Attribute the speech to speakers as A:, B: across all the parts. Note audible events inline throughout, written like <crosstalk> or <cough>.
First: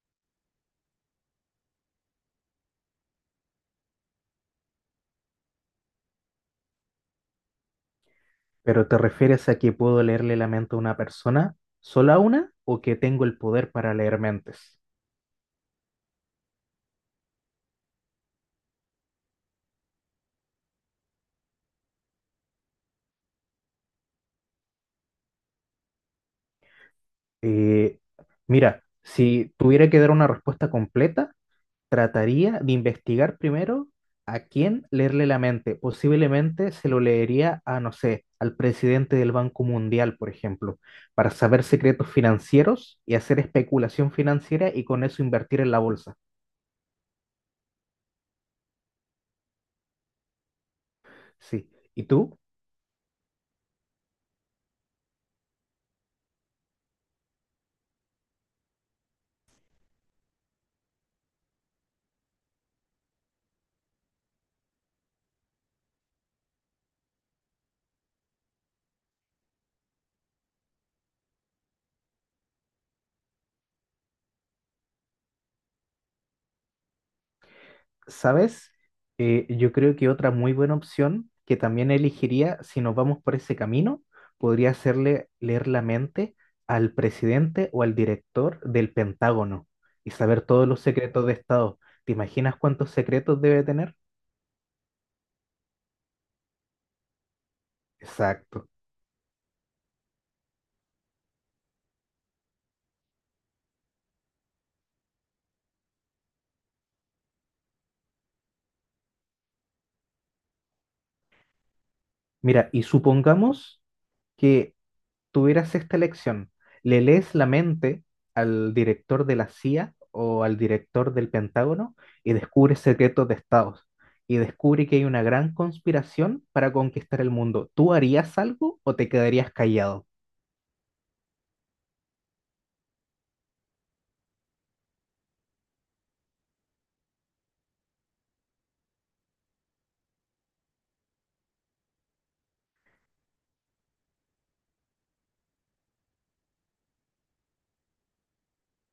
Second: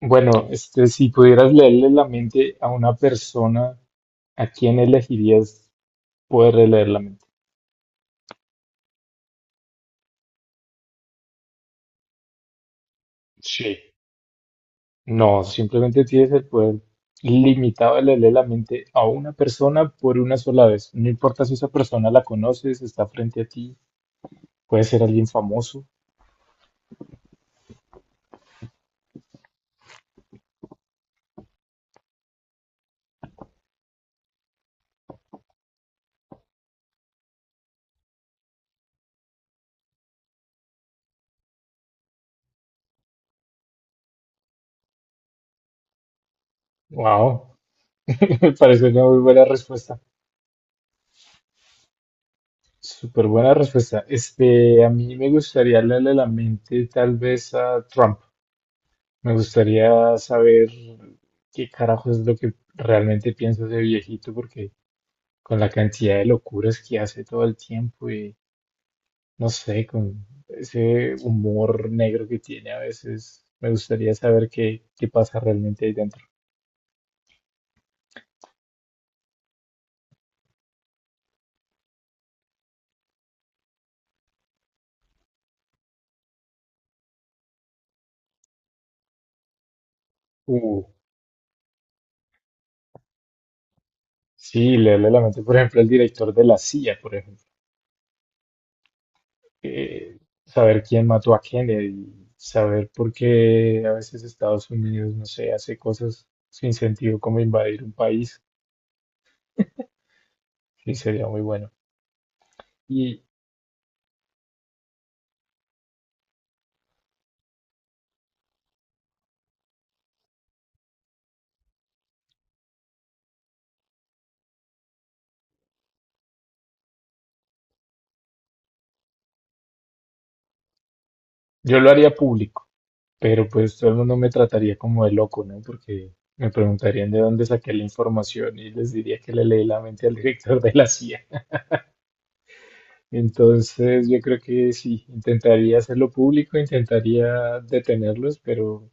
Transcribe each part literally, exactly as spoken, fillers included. A: Bueno, este, si pudieras leerle la mente a una persona, ¿a quién elegirías poder leer la mente?
B: ¿Pero te refieres a que puedo leerle la mente a una persona, sola una, o que tengo el poder
A: Sí.
B: para leer mentes?
A: No, simplemente tienes el poder limitado de leerle la mente a una persona por una sola vez. No importa si esa persona la conoces, está frente a ti, puede ser alguien famoso.
B: Eh, Mira, si tuviera que dar una respuesta completa, trataría de investigar primero a quién leerle la mente. Posiblemente se lo leería a, no sé, al presidente del Banco Mundial, por ejemplo, para saber secretos financieros y hacer especulación financiera y con eso invertir en la bolsa.
A: Wow, <laughs> me parece una muy buena respuesta.
B: Sí. ¿Y tú?
A: Súper buena respuesta. Este, a mí me gustaría leerle la mente tal vez a Trump. Me gustaría saber qué carajo es lo que realmente piensa ese viejito, porque con la cantidad de locuras que hace todo el tiempo y no sé, con ese humor negro que tiene a veces, me gustaría saber qué, qué pasa realmente ahí dentro.
B: ¿Sabes? Eh, yo creo que otra muy buena opción que también elegiría, si nos vamos por ese camino, podría hacerle leer la mente al presidente o al director del Pentágono y saber todos los
A: Uh,
B: secretos de Estado. ¿Te imaginas cuántos secretos debe tener?
A: sí, leerle la mente, por ejemplo, al director de la C I A, por ejemplo.
B: Exacto.
A: eh, Saber quién mató a Kennedy, saber por qué a veces Estados Unidos, no sé, hace cosas sin sentido como invadir un país. Sí, sería muy bueno.
B: Mira, y
A: Y
B: supongamos que tuvieras esta elección, ¿le lees la mente al director de la C I A o al director del Pentágono y descubres secretos de estados? Y descubre que hay una gran conspiración para conquistar el mundo. ¿Tú harías algo o te quedarías callado?
A: yo lo haría público, pero pues todo el mundo me trataría como de loco, ¿no? Porque me preguntarían de dónde saqué la información y les diría que le leí la mente al director de la C I A. Entonces yo creo que sí, intentaría hacerlo público, intentaría detenerlos, pero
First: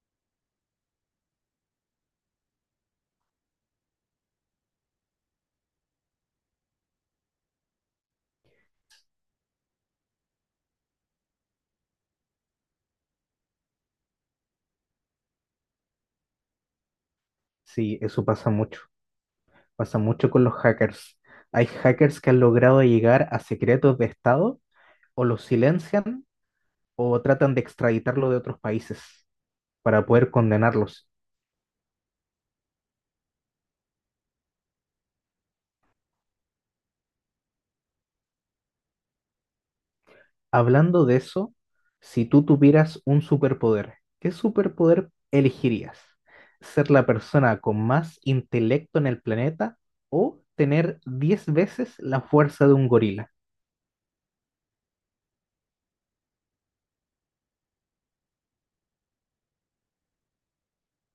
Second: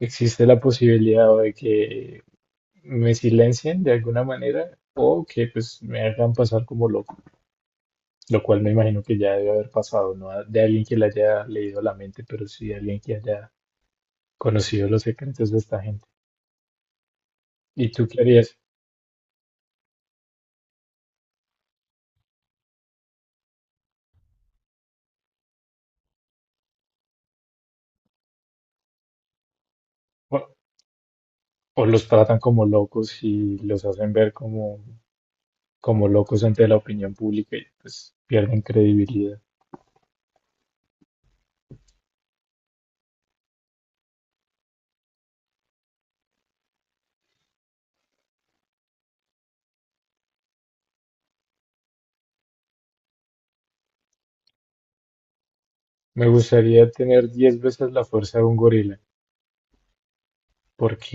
A: existe la posibilidad o de que me silencien de alguna manera o que pues me hagan pasar como loco, lo cual me imagino que ya debe haber pasado, no de alguien que le haya leído la mente, pero sí de alguien que haya conocido los secretos de esta gente. ¿Y
B: Sí,
A: tú qué
B: eso pasa
A: harías?
B: mucho. Pasa mucho con los hackers. Hay hackers que han logrado llegar a secretos de Estado o los silencian o tratan de extraditarlo de otros países para poder
A: O,
B: condenarlos.
A: o los tratan como locos y los hacen ver como, como locos ante la opinión pública y pues pierden credibilidad.
B: Hablando de eso, si tú tuvieras un superpoder, ¿qué superpoder elegirías? ¿Ser la persona con más intelecto en el planeta o tener diez veces la fuerza de un gorila?
A: Me gustaría tener diez veces la fuerza de un gorila,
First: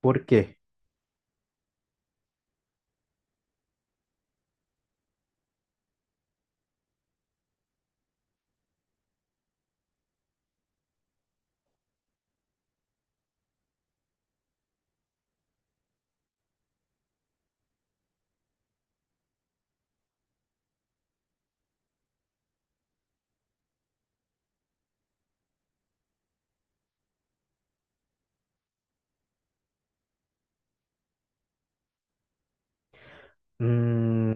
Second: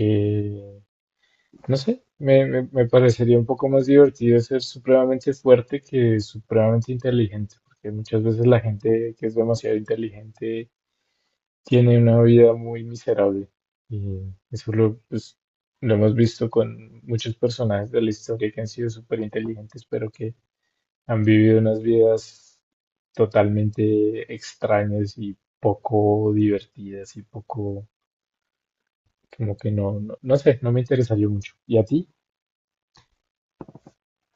B: ¿Por qué?
A: no sé, me, me, me parecería un poco más divertido ser supremamente fuerte que supremamente inteligente, porque muchas veces la gente que es demasiado inteligente tiene una vida muy miserable. Y eso lo, pues, lo hemos visto con muchos personajes de la historia que han sido súper inteligentes, pero que han vivido unas vidas totalmente extrañas y poco divertidas y poco, como que no, no, no sé, no me interesaría mucho. ¿Y a ti?
B: Mm,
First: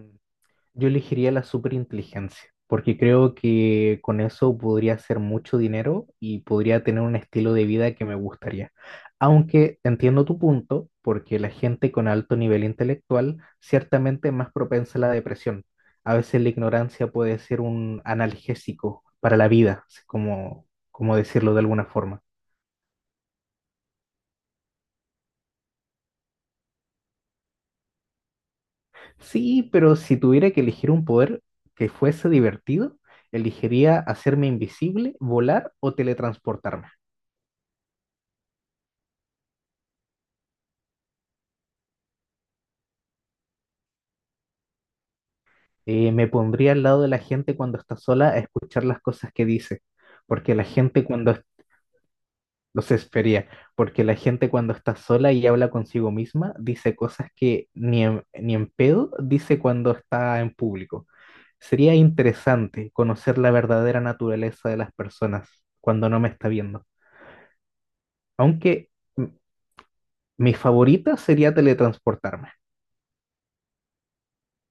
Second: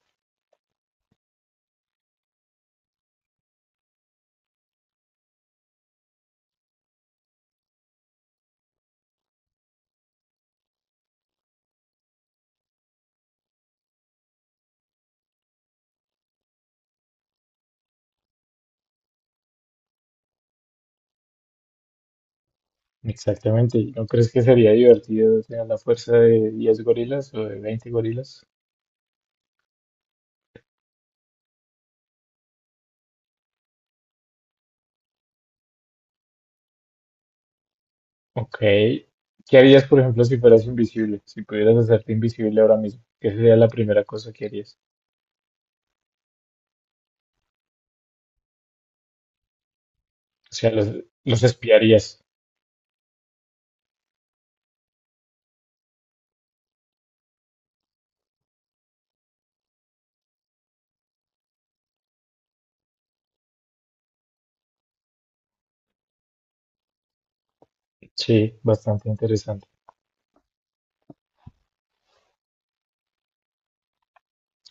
B: Yo elegiría la superinteligencia, porque creo que con eso podría hacer mucho dinero y podría tener un estilo de vida que me gustaría. Aunque entiendo tu punto, porque la gente con alto nivel intelectual ciertamente es más propensa a la depresión. A veces la ignorancia puede ser un analgésico para la vida, es como, como decirlo de alguna forma.
A: Exactamente. ¿No crees que sería divertido tener la fuerza de diez gorilas o de veinte gorilas?
B: Sí, pero si tuviera que elegir un poder que fuese divertido, elegiría hacerme invisible, volar o teletransportarme.
A: Ok. ¿Qué harías, por ejemplo, si fueras invisible? Si pudieras hacerte invisible ahora mismo, ¿qué sería la primera cosa que harías?
B: Eh, me pondría al lado de la gente cuando está sola a escuchar las cosas que dice,
A: O
B: porque la
A: sea, los,
B: gente cuando
A: los espiarías.
B: los espería, porque la gente cuando está sola y habla consigo misma dice cosas que ni en, ni en pedo dice cuando está en público. Sería interesante conocer la verdadera naturaleza de las personas cuando no me está viendo.
A: Sí,
B: Aunque
A: bastante
B: m-
A: interesante.
B: mi favorita sería teletransportarme.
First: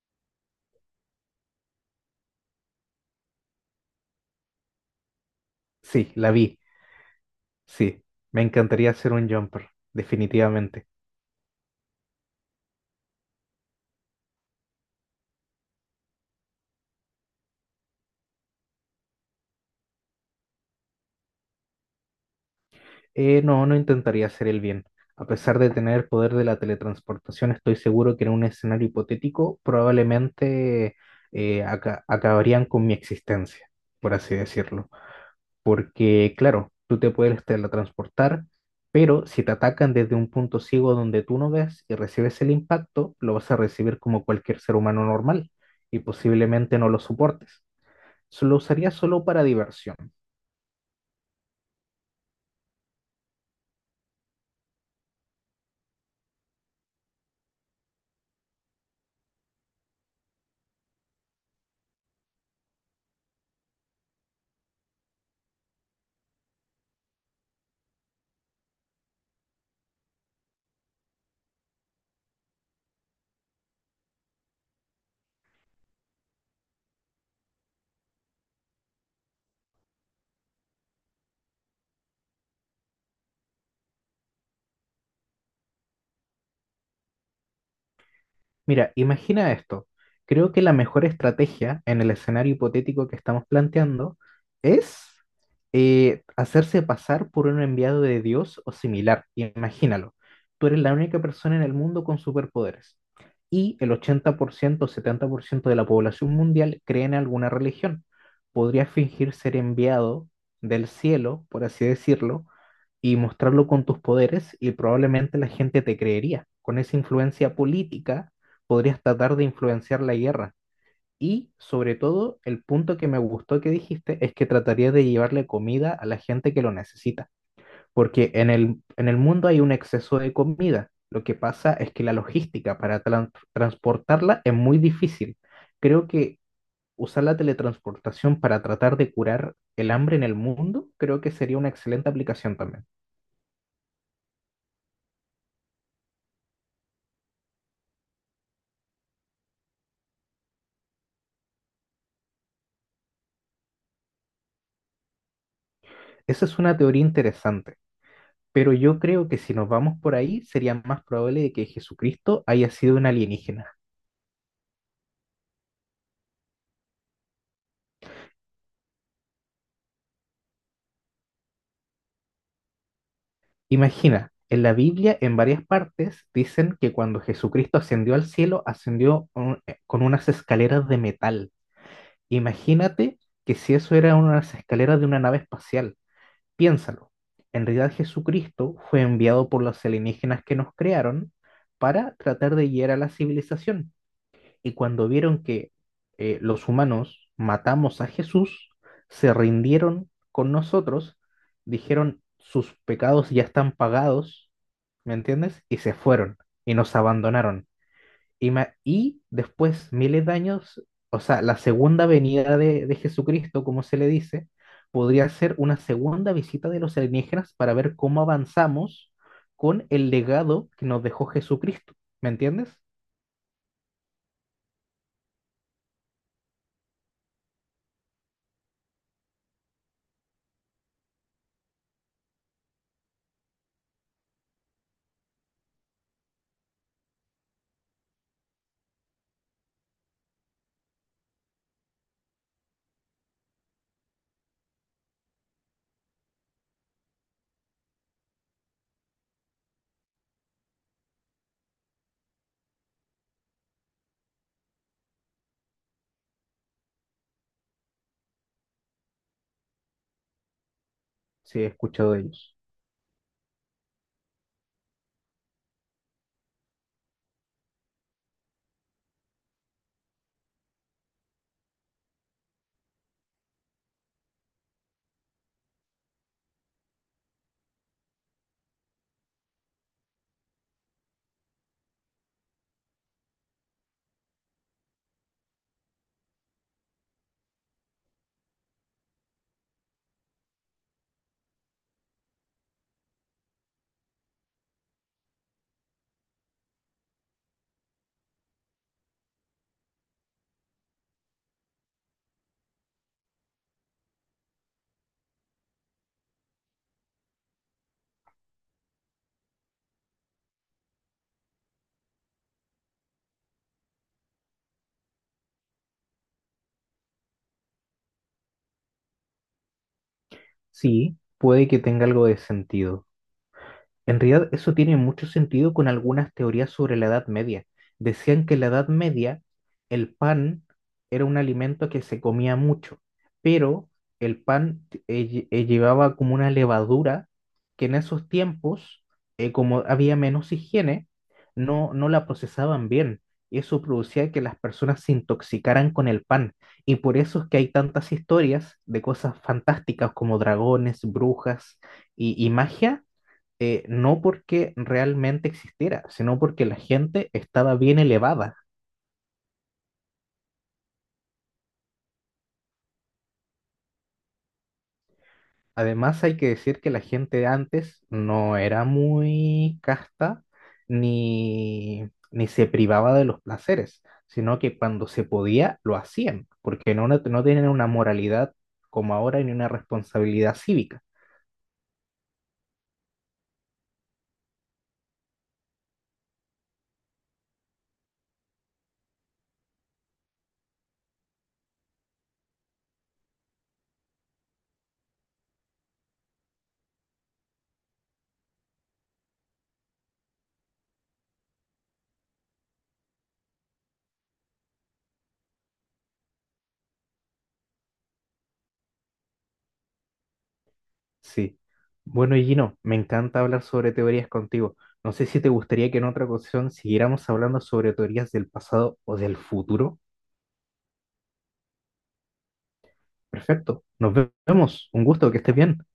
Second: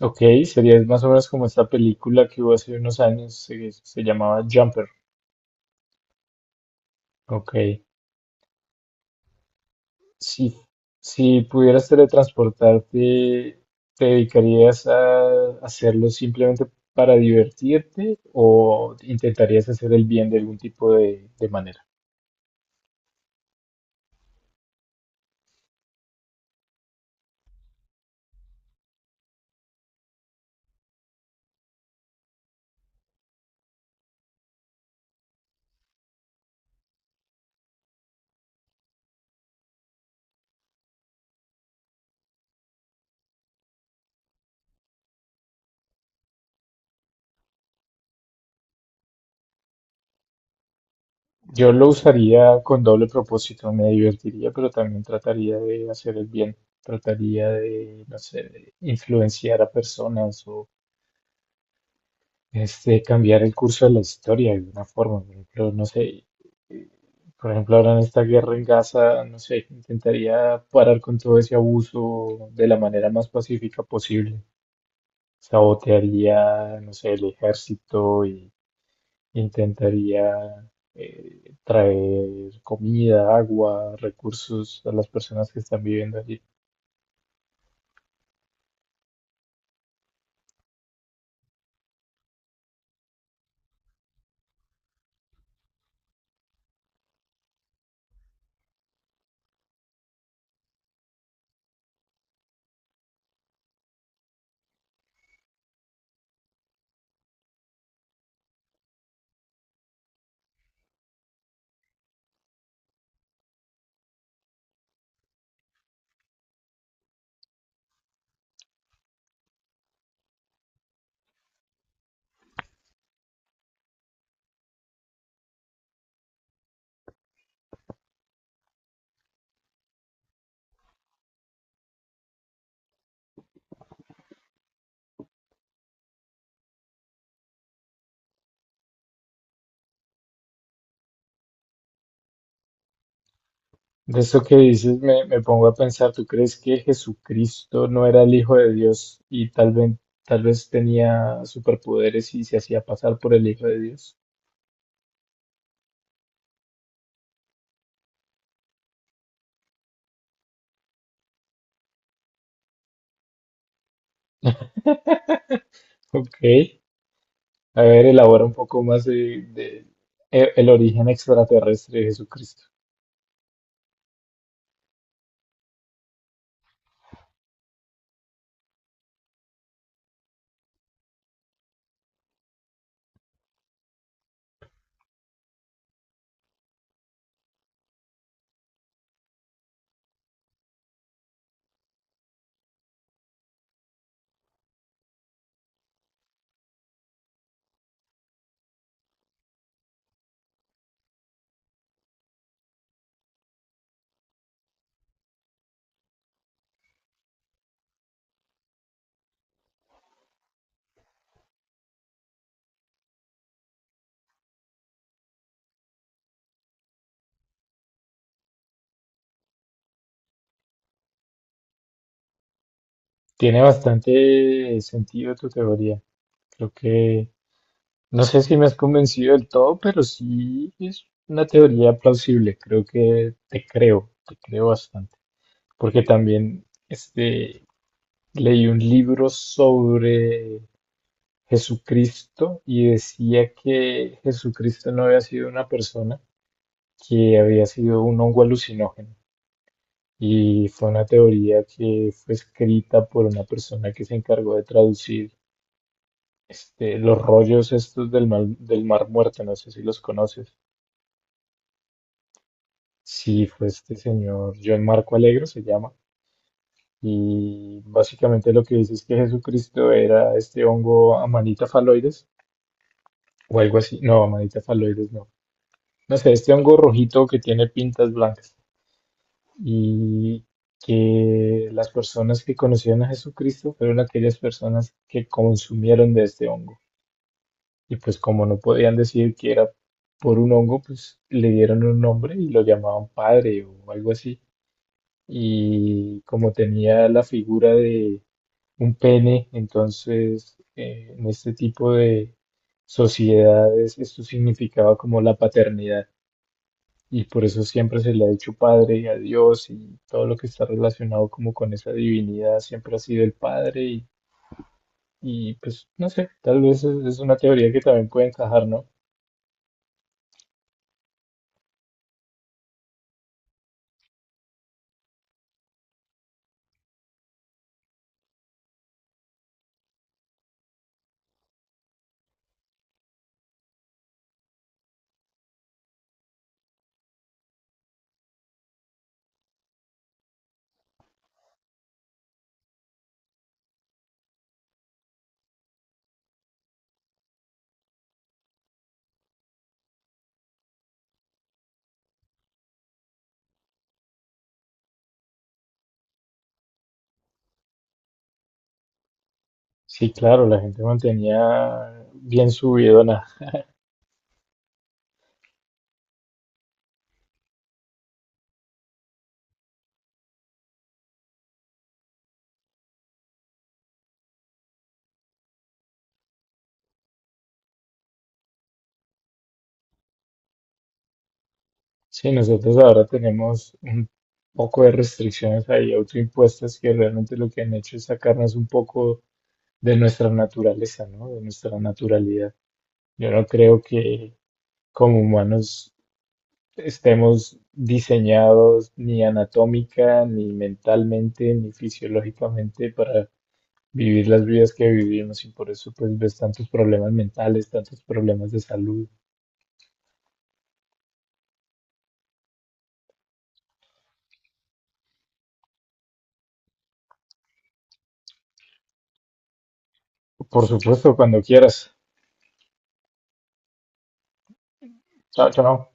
A: Ok, sería más o menos como esta película que hubo hace unos años, se, se llamaba Jumper.
B: Sí, la vi.
A: Ok.
B: Sí, me encantaría ser un jumper,
A: Si,
B: definitivamente.
A: si pudieras teletransportarte, ¿te dedicarías a hacerlo simplemente para divertirte o intentarías hacer el bien de algún tipo de de manera?
B: Eh, no, no intentaría hacer el bien. A pesar de tener el poder de la teletransportación, estoy seguro que en un escenario hipotético probablemente eh, aca- acabarían con mi existencia, por así decirlo. Porque, claro, tú te puedes teletransportar, pero si te atacan desde un punto ciego donde tú no ves y recibes el impacto, lo vas a recibir como cualquier ser humano normal y posiblemente no lo soportes. Lo usaría solo para diversión.
A: Yo lo usaría con doble propósito, me divertiría, pero también trataría de hacer el bien, trataría de, no sé, de influenciar a personas o este, cambiar el curso de la historia de alguna forma. Por ejemplo, no sé, eh, por ejemplo, ahora en esta guerra en Gaza, no sé, intentaría parar con todo ese abuso de la manera más pacífica posible. Sabotearía, no sé, el ejército y intentaría eh, traer comida, agua, recursos a las personas que están viviendo allí.
B: Mira, imagina esto. Creo que la mejor estrategia en el escenario hipotético que estamos planteando es eh, hacerse pasar por un enviado de Dios o similar. Imagínalo. Tú eres la única persona en el mundo con superpoderes y el ochenta por ciento o setenta por ciento de la población mundial cree en alguna religión. Podrías fingir ser enviado del cielo, por así decirlo, y mostrarlo con tus poderes y probablemente la gente te creería. Con esa influencia política podrías tratar de influenciar la guerra. Y sobre todo, el punto que me gustó que dijiste es que trataría de llevarle comida a la gente que lo necesita, porque en el, en el mundo hay un exceso de comida. Lo que pasa es que la logística para tran- transportarla es muy difícil. Creo que usar la teletransportación para tratar de curar el hambre en el mundo, creo que sería una excelente aplicación también.
A: De eso que dices, me, me pongo a pensar, ¿tú crees que Jesucristo no era el Hijo de Dios y tal vez, tal vez tenía superpoderes y se hacía pasar por el Hijo de Dios?
B: Esa es una teoría interesante, pero yo creo que si nos vamos por ahí, sería más probable de que Jesucristo haya sido un alienígena.
A: Ok, a ver, elabora un poco más de, de- e- el origen extraterrestre de Jesucristo.
B: Imagina, en la Biblia, en varias partes, dicen que cuando Jesucristo ascendió al cielo, ascendió con eh, con unas escaleras de metal. Imagínate que si eso era unas escaleras de una nave espacial. Piénsalo. En realidad, Jesucristo fue enviado por los alienígenas que nos crearon para tratar de guiar a la civilización. Y cuando vieron que eh, los humanos matamos a Jesús, se rindieron con nosotros, dijeron sus pecados ya están pagados, ¿me entiendes? Y se fueron y nos abandonaron. Y, ma- y después, miles de años, o sea, la segunda venida de, de Jesucristo, como se le dice, podría ser una segunda visita de los alienígenas para ver cómo avanzamos con el legado que nos dejó Jesucristo, ¿me entiendes?
A: Tiene bastante sentido tu teoría. Creo que no sé si me has convencido del todo, pero sí es una teoría plausible. Creo que te creo, te creo bastante. Porque también este, leí un libro sobre Jesucristo y decía que Jesucristo no había sido una persona, que había sido un hongo alucinógeno. Y fue una teoría que fue escrita por una persona que se encargó de traducir este, los rollos estos del mar, del Mar Muerto, no sé si los conoces.
B: Sí, he escuchado de ellos.
A: Sí, fue este señor, John Marco Alegro se llama, y básicamente lo que dice es que Jesucristo era este hongo Amanita phalloides o algo así, no, Amanita phalloides no, no sé, este hongo rojito que tiene pintas blancas, y que las personas que conocieron a Jesucristo fueron aquellas personas que consumieron de este hongo, y pues como no podían decir que era por un hongo, pues le dieron un nombre y lo llamaban padre o algo así. Y como tenía la figura de un pene, entonces eh, en este tipo de sociedades esto significaba como la paternidad y por eso siempre se le ha dicho padre a Dios y todo lo que está relacionado como con esa divinidad siempre ha sido el padre y, y, pues no sé, tal vez es, es una teoría que también puede encajar, ¿no?
B: Sí, puede que tenga algo de sentido. En realidad, eso tiene mucho sentido con algunas teorías sobre la Edad Media. Decían que en la Edad Media el pan era un alimento que se comía mucho, pero el pan eh, lle- eh, llevaba como una levadura que en esos tiempos, eh, como había menos higiene, no, no la procesaban bien. Y eso producía que las personas se intoxicaran con el pan. Y por eso es que hay tantas historias de cosas fantásticas como dragones, brujas y y magia eh, no porque realmente existiera, sino porque la gente estaba bien elevada.
A: Sí, claro, la gente mantenía bien subido.
B: Además, hay que decir que la gente antes no era muy casta ni, ni se privaba de los placeres, sino que cuando se podía lo hacían, porque no, no tienen una moralidad como ahora ni una responsabilidad cívica.
A: Sí, nosotros ahora tenemos un poco de restricciones ahí autoimpuestas que realmente lo que han hecho es sacarnos un poco de nuestra naturaleza, ¿no? De nuestra naturalidad. Yo no creo que como humanos estemos diseñados ni anatómica, ni mentalmente, ni fisiológicamente para vivir las vidas que vivimos y por eso pues ves tantos problemas mentales, tantos problemas de salud.
B: Sí. Bueno, Gino, me encanta hablar sobre teorías contigo. No sé si te gustaría que en otra ocasión siguiéramos hablando sobre teorías del pasado o del futuro.
A: Por supuesto, cuando quieras.
B: Perfecto. Nos vemos. Un gusto, que
A: Chao,
B: estés bien.
A: chao.